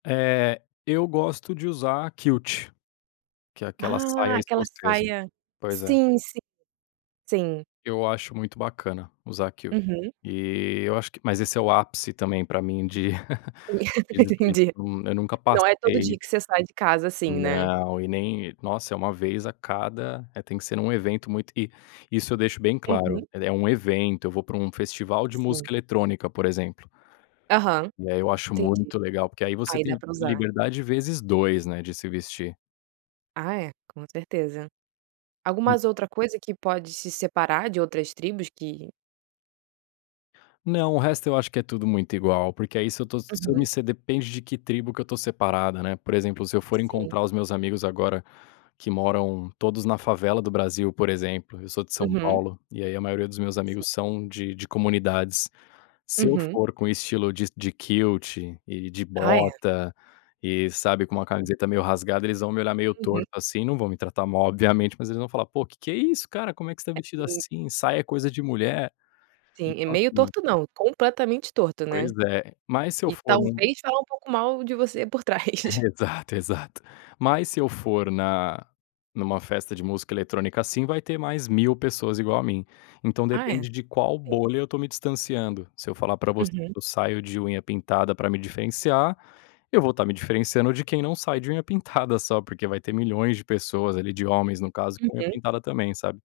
Eh, eu gosto de usar kilt. Que é aquela saia Ah aquela escocesa. saia, Pois é. sim, sim, sim. Eu acho muito bacana usar kilt. Uhum. E eu acho que, mas esse é o ápice também para mim de [unintelligible] eu Entendi. eu nunca Não é todo passei. dia que você sai de casa assim, né. Não. E nem. Nossa é uma vez a cada é tem que ser em um evento muito e isso eu deixo bem claro, Uhum. é um evento eu vou para um festival de Sim. música eletrônica por exemplo. Aham. E aí eu acho Entendi. muito legal porque aí você Aí dá tem para usar. liberdade vezes 2, né, de se vestir. Ah é, com certeza. Hum. Algumas outra coisa que pode se separar de outras tribos que Não, o resto eu acho que é tudo muito igual, porque aí se eu tô se eu me Uhum. você depende de que tribo que eu estou separada, né. Por exemplo, se eu for Sim. encontrar os meus amigos agora, que moram todos na favela do Brasil, por exemplo, eu sou de São Uhum. Paulo, e aí a maioria dos meus Sim. amigos são de de comunidades. Se eu Uhum. for com estilo de de kilt e de Ah, é. bota e sabe com uma Hum. camiseta meio rasgada, eles vão me olhar meio Uhum. torto assim não vão me tratar mal obviamente, mas eles vão falar: "Pô que que é isso cara, Como é que você está vestido [unintelligible] assim? Saia é coisa de mulher". Sim é Então meio assim. torto não, completamente torto, Pois né. é, mas se eu E for em um talvez falar um pouco mal de você por trás. Exato exato. Mas se eu for na em uma festa de música eletrônica assim vai ter mais 1000 pessoas igual a mim. Então Ah é. depende de qual Sim. bolha eu estou me distanciando. Se eu falar para você que Uhum. eu saio de unha pintada para me diferenciar, eu vou estar me diferenciando de quem não sai de unha pintada só, porque vai ter milhões de pessoas ali de homens no caso com unha Uhum. pintada também, sabe?